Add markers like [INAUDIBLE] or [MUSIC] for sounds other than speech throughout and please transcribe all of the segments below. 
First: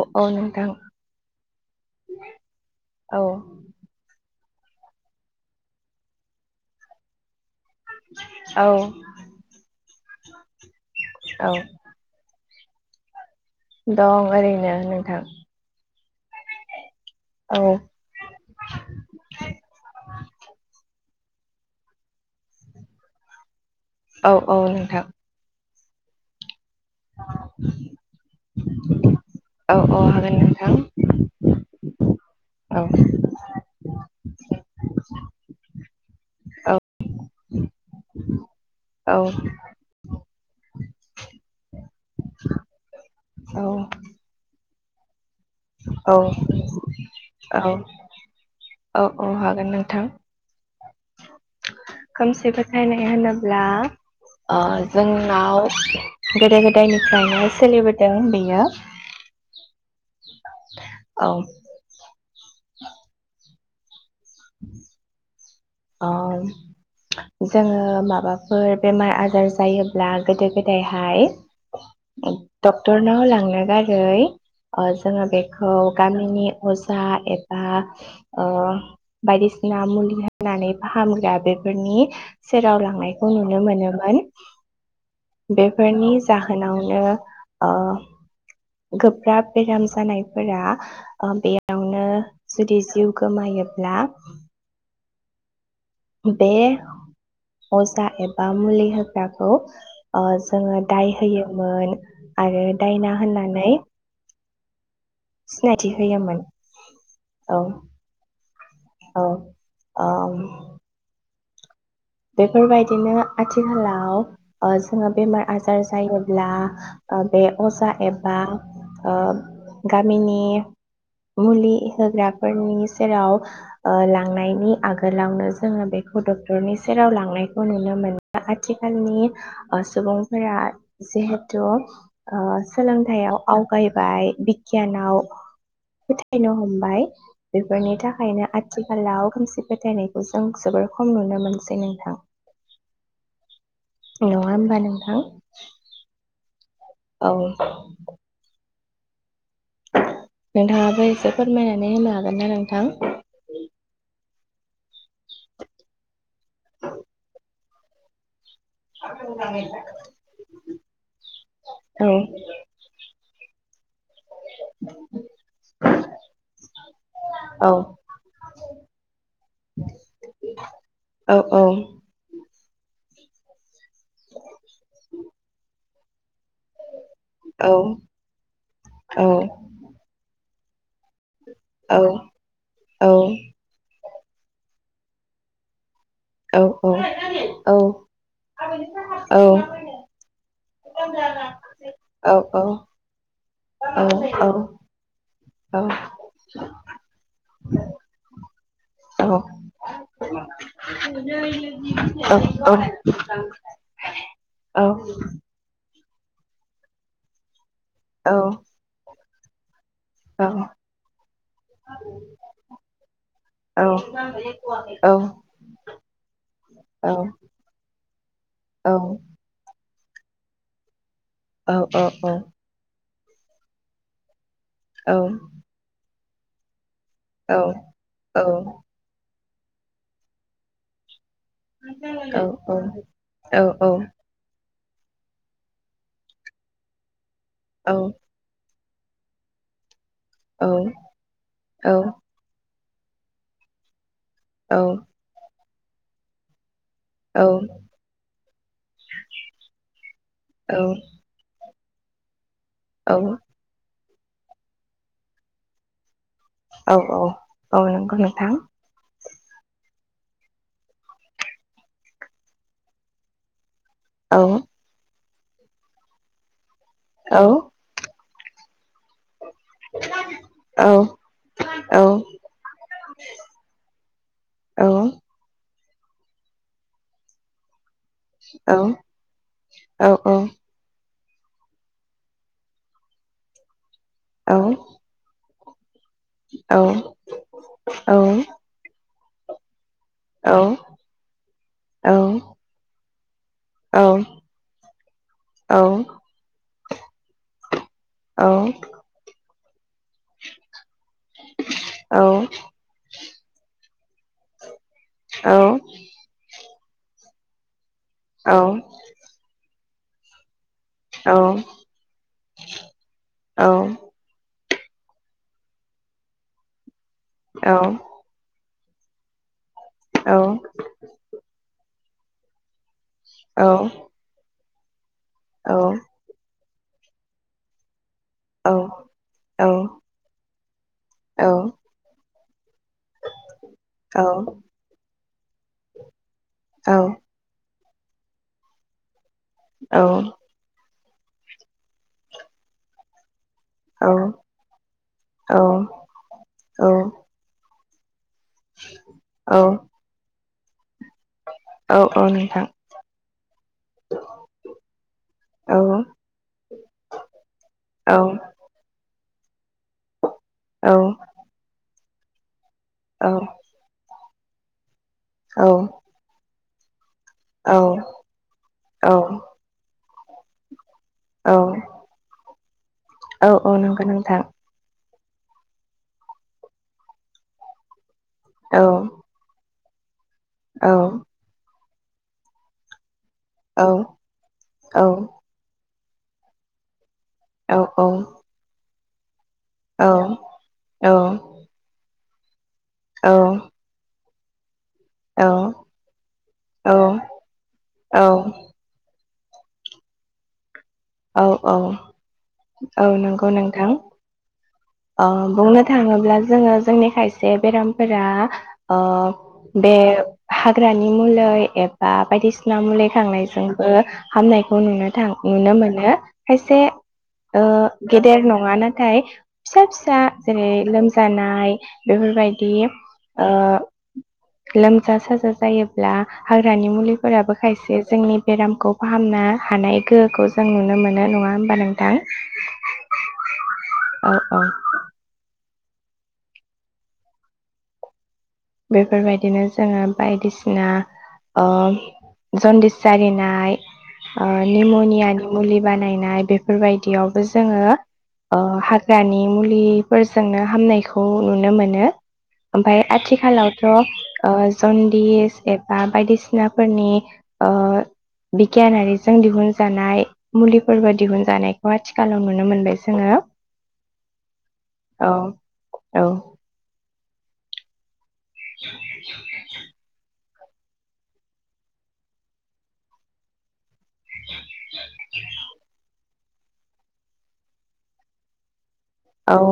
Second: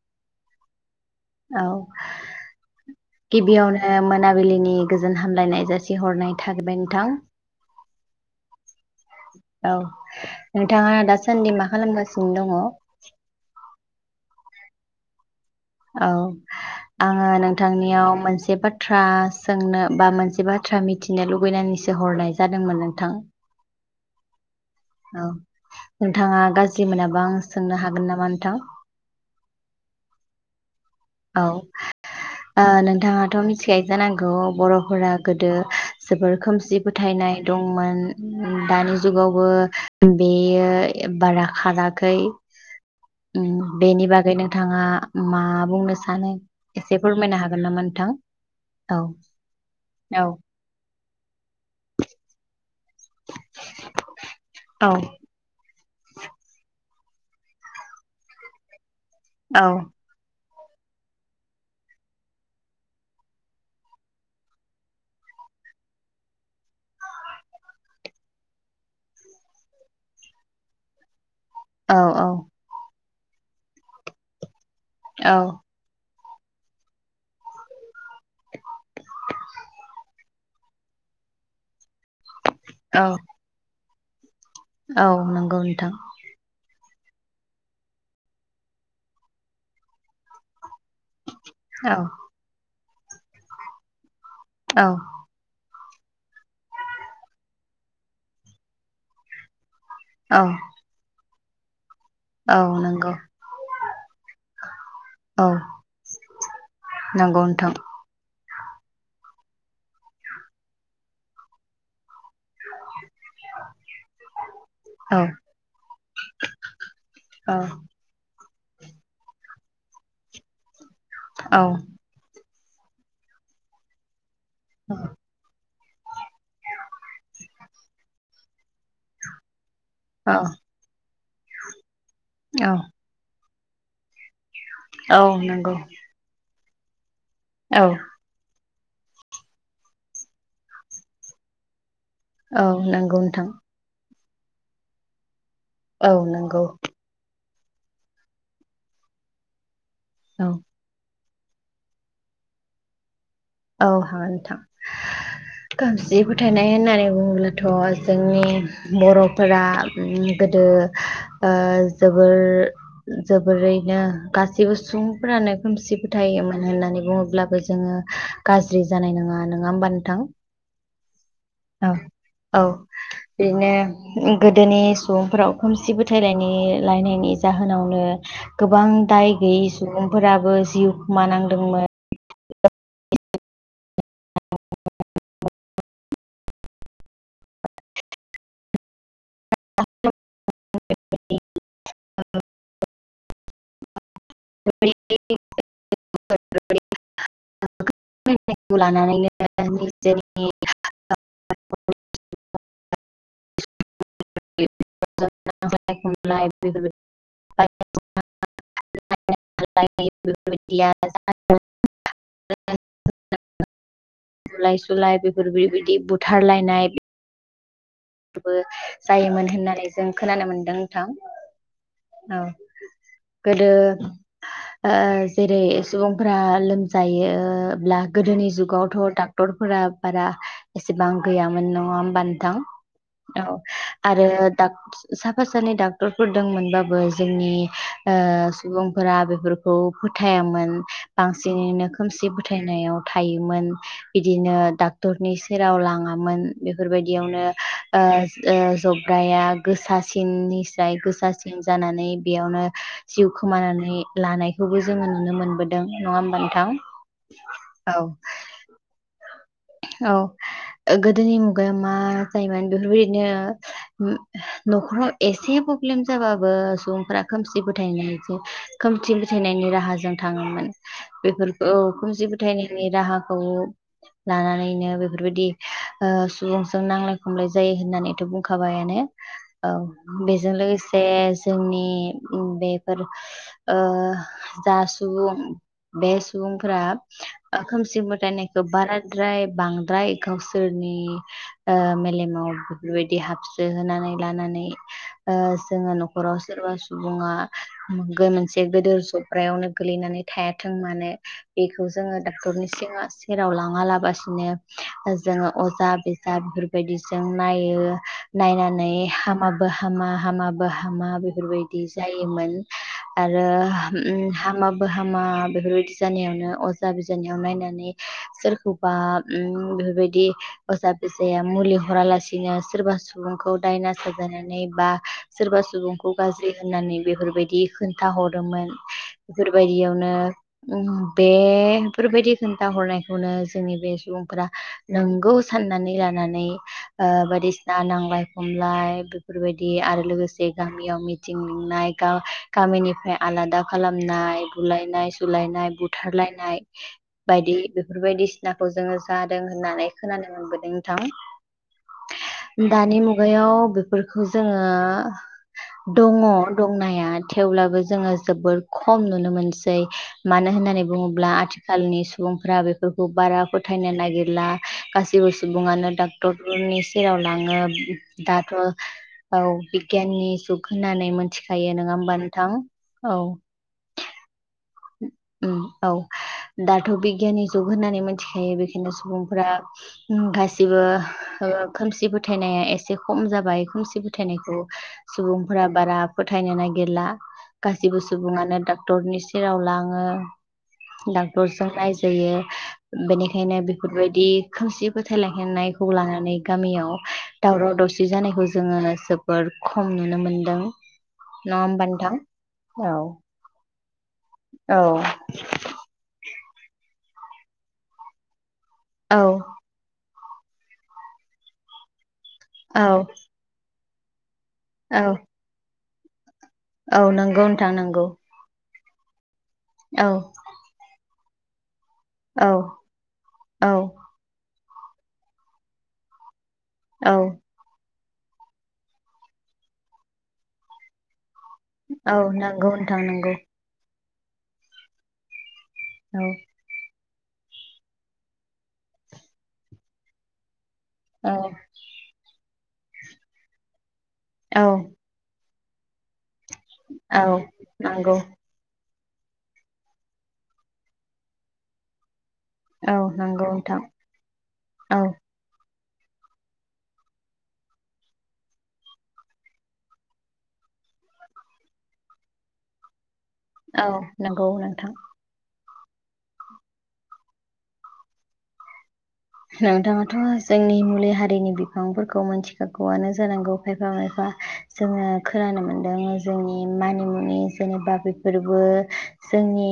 अह औ नोंथां। औ औ गिबियावनो मोनाब बिलिनि गोजोन हामलायनाय जासिहरनाय थागोरबाय नोंथां। औ औ नोंथाङा औ दासान्दि मा खालामगासिनो दङ? [UNINTELLIGIBLE] दं ओरैनो नोंथां। औ। आङो औ नोंथांनियाव मोनसे बाथ्रा सोंनो बा मोनसे बाथ्रा मि थिनो लुबैनानैसो हरनाय जादोंमोन नोंथां। औ। औ नोंथां। औ नोंथाङा गाज ज्रि मोनाबा आं सोंनो हागोन नामा नोंथां? औ औ हागोन नोंथां। औ औ ओ नोंथाङाथ मि थि खायजानांगौ बरफोरा गोदो जोबोर औ खोमसि फोथायनाय दंमोन। दानि औ जुगावबो बेयो बारा खाराखै औ बेनि बागै नोंथाङा मा। औ सानो एसे फोरमायनो हागोन नामा नोंथां औ हागोन नोंथां औ खोमसि फोथायनाय होनोब्ला औ जोंनाव ओ गोदो गोदायनि सोलिबोदों बियो औ। औ। ओ जोङो माबाफोर बेमार आजार जायोब्ला गोदो गोदायहाय औ औ। रनो लांनो गारै अ जोंङा बेखौ गानो नि अजा एबा ओ फनानै फाहामग्रा बेफोरनि सेराव औ लांनायखौ नुनो मोनो मोन औ नंगौ नोंथां बेफोरनि जाहोनाव ओ गोब्राब बेराम जानायफोरा औ बेयावनो जुदि जिउ गोमायोब्ला औ। बे अजा एबा मुलि होग्राखौ ओ औ जोङो दाय होयो मोन औ आरो नंगौ दायना होननानै औ सिनायथि होयोमोन नंगौ औ। नोंथां औ आ बेफोर बाय‌ दिनो आथिखालाव जोङो औ बेमार आजार जायोब्ला बे औ अजा एबा ओ गामिनि औ मुलि होग्रा नि सेराव ओ लांनायनि आगोलावनो जोङो बेखौ डक्टरनि सेराव लांनायखौ नुनो मोनो आथिखालनि औ सुबुंफोरा जे ज' औ सोलोंथायाइयाव आवगायबाय गियानाव औ नंगौ फोथायनो हमो बाय औ बेफोरनि थाखायनो आथिखालाव खोमसि फोथायनायखौ जों जोबोर खम नुनो मोनो। सै नोंथां। औ नंगौ नोंथां। नङा होमबा नोंथां? औ नंगौ। औ। औ नोंथाङाबो फोरमायनानै होनो हागोन ना नोंथां? औ हागोन नोंथां खोमसि फोथायनाय होननानै बुङोब्लाथ' जोंनि बर'फोरा गोदो जोबोर जोबोरै बिदिनो गासैबो सुबुंफ्रानो खोमसि फोथायोमोन होननानै बुङोब्लाबो औ जोङो गाज्रि जानाय नङा नङा होमबा नोंथां औ औ औ। बिदिनो गोदोनि सुबुंफोराव खोमसिबो लायनायनि औ जाहोनावनो गोबां औ दाय गैयै सुबुंफोराबो जिउमानां औ। औ। [UNINTELLIGIBLE] औ औ औ औ। औ औ। औ औ औ। लानानैनो निजेनि औ औ औ औ। [UNINTELLIGIBLE] औ। [UNINTELLIGIBLE] बुलाय सुलाय बेफोर बेबायदि बुथारलायनाय बो जायोमोन होननानै जों खोनानो मोन्दों नोंथां। औ औ औ गोदो ओ औ जेरै सुबुं फ्रा लोम जायोब्ला गोदोनि जुगावथ डाक टरफोरा बारा एसेबां गैयामोन नङा होमबा नोंथां औ औ आरो डाक साफा सानै डाक्टरफोर दंमोनबाबो जोंनि ओ सुबुफोरा बेफोरफोरखौ फुथायामोन बांसिनैनो खोमसि फुथायनायाव थायोमोन बिदिनो डाक्टरनि सेराव लाङामोन बेफोरबायदियावनो ओस ओ जबग्राया गोसासिननिसाय गोसासिन जानानै बेयावनो जिउ खोमानानै लानायखौबो जोङो नुनो मोनबोदों नङा होमबा नों औ औ औ नंगौ नोंथां औ गोदोनि मुगाया मा जायोमोन बेफोरबायदिनो उ न'खराव एसे प्रब्लेम जा बाबो सुबुंफोरा खोमसि फोथायनाय खोमसि फो फोथायनायनि राहाजों थाङोमोन बेफोरखौ औ खोमसि फोथायनायनि राहाखौ लानानैनो बेफोरबायदि ओ सुबुंजों नांलाय खमलाय जायो होननानै बुंखाबायानो औ बेजों लोगोसे जोंनि बेफोर ओ जा सुबुं बे सुबुंफोरा ओ खोमसि मोथायनायखौ बारा द्राय बां द्राय गावसोरनि ओ मेलेमाव बेफोर [UNINTELLIGIBLE] होनानै लानानै ओ जोङो न'खराव सोरबा सुबुङा मोनगोन मोनसे गेदेर जब्रायावनो गोलैनानै थायाथों माने बेखौ जोङो डाक्टरनि सिङा जेराव लाङा ला बासिनो जोङो अजा बेसाद बे बेबायदिजों नायो नायनानै हामाबो हामा हामा बो हामा बेफोर बायदि जायो मोन आरो उम‌ हामा बो हामा बेफोरबायदि जानायावनो अज आ बिजावनियाव नायनानै सोरखौ बा उय बे बायदि अजा फिसाया मुलि हरा लासि दिनो सोरबा सु सुबुंखौ डायना साजायनानै बा सोरबा सुबुंखौ गाज्रि होननानै बेफोरबायदि खो था हरोमोन बेफोरबायदियावनो उम बेफोरबायदि खोनथा हरनाय जोंनि बे सुबुंफोरा नोंगौ साननानै लानानै ओ बादि ना नांलाय खमलाय बेफोरबायदि आरो लोगोसे गामियाव मि थिं लिंनाय गा-गामिनिफ्राय आलादा औ औ खालामनाय बुलायनाय औ सुलायनाय बुथारलायनाय बायदि बेफोरबायदि नाखौ जोङो जादों औ होननानै खोनानो मोनबो नोंथां औ औ नोंथां दानि मुगायाव बेफोरखौ जोङो औ दङ दंनाया थेवब्लाबो जोङो औ जोबोद खम नुनो मोनो सै मानो होननानै बुङोब्ला आथिखालनि सुबुंफोरा बि औ बारा फोथायनो नागिर ला गासिबो सुबुंआनो डाक्टर उननिस सेराव लाङो औ दाथ' औ बि [UNINTELLIGIBLE] होननानै मिथिखायो नङा होमबा नोंथां औ औ नंगौ नोंथां उम औ दाथ' बिगियाननि जुग होननानै मिथि यो औ बेखायनो सुबुंफोरा गासिबो औ खोमसि फोथायनाया एसे खम जाबाय औ खोमसि फोथायनायखौ औ सुबुंफोरा बारा फोथायनो नागिरला औ गासिबो औ सुबुङानो डा डक्टरनि सेराव औ ओ डाक्टरजों नायजोयो बेनिखायनो बेफोरबायदि थुंसिब फोथायलाहेनायखौ लानानै गामियाव दावराव दावसि जानायखौ जोङो सोब जोबोर खम नुनो मोनदों। औ नङा औ होमबा नोंथां? औ नोंगौ नोंथां। औ अ बुंनो थाङोब्ला जोङो जोंनि खायसे बेरामफोरा अ औ बे हाग्रानि मुलै एबा बायदिसिना औ मुलि खांनायजों ओ हामनायखौनो औ नुनो थां नुनो मोन नो खायसे औ नंगौ ओ नोंथां नंगौ गेदेर नङा ना थाय फिसा फिसा औ जेरै लोम जानाय औ बेफोरबायदि ओ औ लोमजा साजा जायोब्ला हाग्रानि औ मुलिफोराबो खायसे जोंनि बेरामखौ फाहामना हानाय गोहोखौ जों नुनो मोनो नङा होमबा नोंथां औ नोंगौ नोंथां नोंगौ। औ औ। औ। बेफोरबायदिनो जोङो बायदिसि ना औ ओम जन्दिस जारिनाय ओ औ निमनिया मुलि बानायनाय बे औ फोरबायदियावबो जोङो नंगौ ओ हा ग्रानि मुलिफोरजोंनो हामनायखौ नुनो मोनो। ओमफाय औ नोंगौ। [UNINTELLIGIBLE] ओ जनदिस एबा बायदिसिनाफोरनि ओ बिगियानारिजों दिहुनजानाय मुलिफोरबो दिहुनजानायखौ आथिखालाव नुनो मोनबाय जोङो औ नोंगौ नोंथां। औ औ। नोंथाङाथ' जोंनि मुलि हारिनि बिफांफोरखौ मोनथिखागौआनो जानांगौ खाय एफा एफा जोङो खोनानो मोनदों जोंनि मानिमुनि जेनेबा बेफोरबो औ जोंनि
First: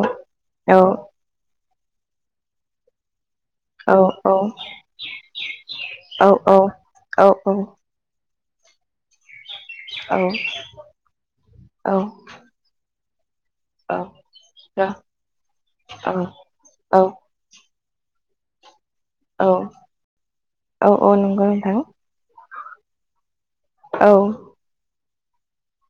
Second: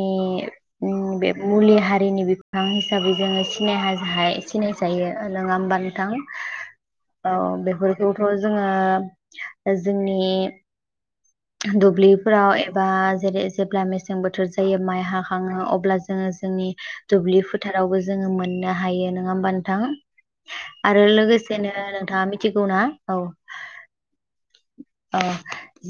औ उम बे मुलि हारिनि बिफां हिसाबै जोङो सिनाय औ हाजाहाय सिनाय जायो नङा होमबा नोंथां औ बेफोरखौ खौ जोङो औ जोंनि औ दुब्लिफोराव एबा [UNINTELLIGIBLE] जेब्ला औ मेसें बोथोर जायो माइ हाखाङो अब्ला जो औ जोंनि दुब्लिफो थारावबो जोङो मोननो हायो। नङा होमबा औ नोंथां औ आरो औ नंगौ लोगोसेनो नोंथां नोंथाङा मि थिगौ ना औ औ अ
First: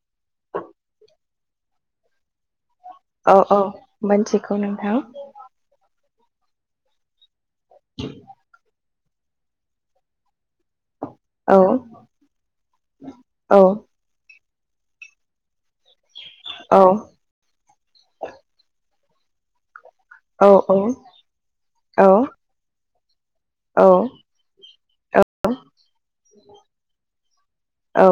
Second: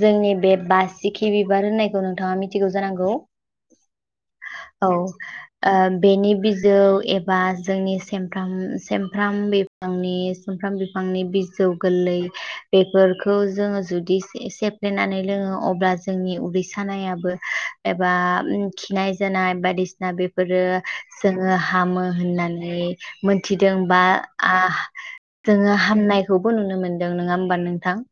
जोंनि बे बासिखि बिबार होननायखौ नोंथाङा मि थिगौ जानांगौ औ औ मोनथिगौ औ नोंथां ओ बेनि बिजौ एफ बा जोंनि सेमफ्राम सेम फ्राम बिफांनि सुमफ्राम बिफां फांनि औ बिजौ गोरलै बेफोर खौ औ जोङो जुदि सेफ्लेनानै लोङो अब्ला जोंनि उदै औ सानायाबो एबा खिनाय जानाय बादिस ना औ बेफोरो जोङो हामो औ होननानै मोनथिदों बा औ जोङो हामनायखौबो नुनो मोनदों नङा होमबा औ नोंथां?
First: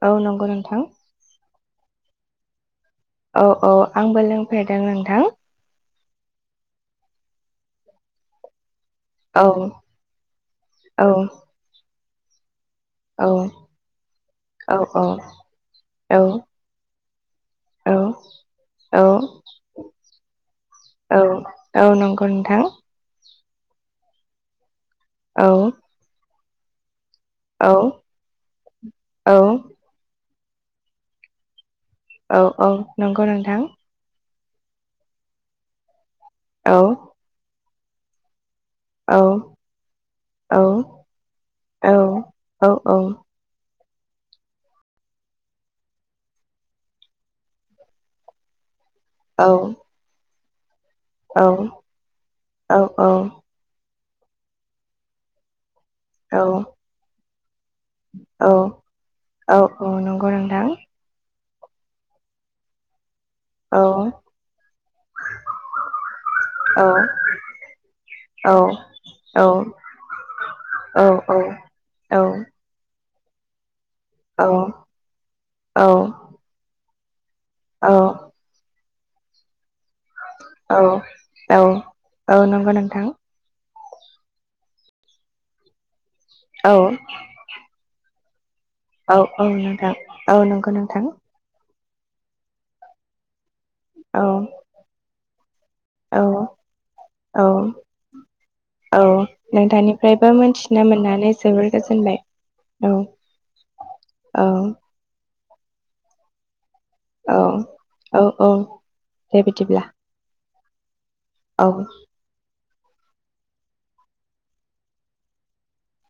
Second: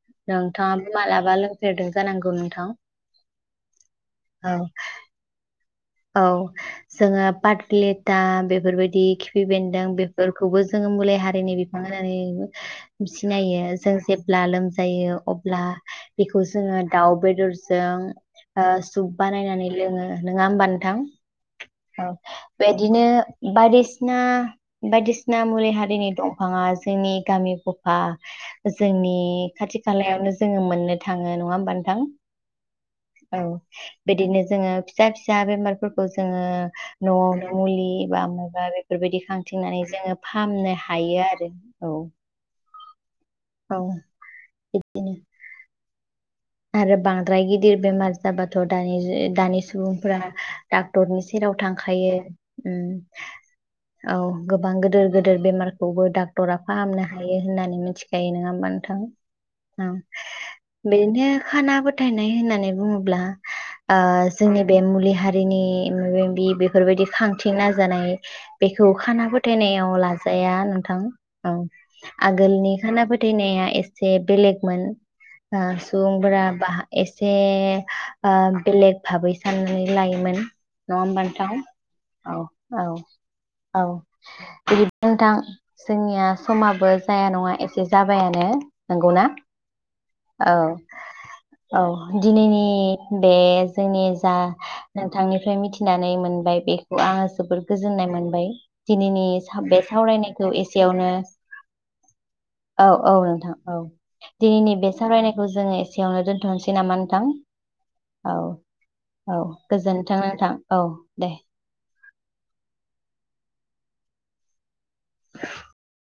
औ नंगौ नोंथां नोंथाङा मालाबा लों फेरदों गानांगौ नोंथां औ औ आंबो औ लोंफेरदों नोंथां। औ जोङो पाटलेटा बेफोरबाय दि खिफि औ बेन्दों बेफोरखौबो जोङो औ मुलि हारिनि बिफां नानै औ सिनायो जों जेब्ला औ लोमजायो अब्ला औ बेखौ जोङो दाउ बे दरजों ओ औ सुब बानायनानै लोङो नङा होमबा औ औ नंगौ नोंथां। बादिसिना बायदिसिना औ मुलि हारिनि दं। फाङा जोंनि गामि औ गफा जोंनि औ खाथि खालायावनो जोङो मोननो थाङो नङा होमबा नोंथां? औ औ नंगौ औ नोंथां। जोङो फिसा फिसा बेमार खौ जोङो औ न'आवनो मुलि एबा आङो आरो बेफोरबायदि औ खांथिंनानै जोङो औ फाहामनो हायो आरो औ औ औ औ बिदिनो आरो बांद्राय गिदिर बेमार जाबाथ' दानि जु औ दानि सुबुंफोरा डाक्टरनि सेराव औ औ थांखायो। औ उम औ गोबां गोदोर गोदोर बेमार खौबो औ डाक्टरा फाहामनो हायो होननानै मिथिखायो नङा औ होमबा नोंथां औ बि [UNINTELLIGIBLE] खाना फोथायनाय होननानै बुङोब्ला औ ओ जोंनि बे मुलि हारिनि मायाबा मायबि औ बेफोरबायदि खांथि नाजानाय औ बेखौ खाना औ फोथायनायाव लाजाया नोंथां औ औ आगोलनि खाना फो दिनैआ एस जे बेलेगमोन आ सुं बा एस जे औ ओ बेलेग भाबै साननानै लायोमोन औ नङा होमबा नोंथां। औ औ नंगौ औ नोंथां औ बि [UNINTELLIGIBLE] नोंथां जोंनि या औ समाबो जाया नङा एसे जाब बायानो औ औ नोंथां औ नंगौ नोंथां। औ दिनैनि बे जोंनि औ जा नोंथांनिफ्राय मिथिनानै औ मोनबाय बेखौ आङो औ जोबोर गोजोननाय मोनबाय। औ दिनैनि साब बे नोंथांनिफ्रायबो सावरायनायखौ मोनथिनो एसेयावनो मोननानै जोबोर गोजोनबाय औ औ नोंथां औ औ दिनैनि बे सावरायनाय खौ जोङो एस सेआवनो दोनथ'नसै नामा नोंथां? औ औ औ दे बिदिब्ला गोजोनथों नोंथां। औ दे। औ [INAUDIBLE]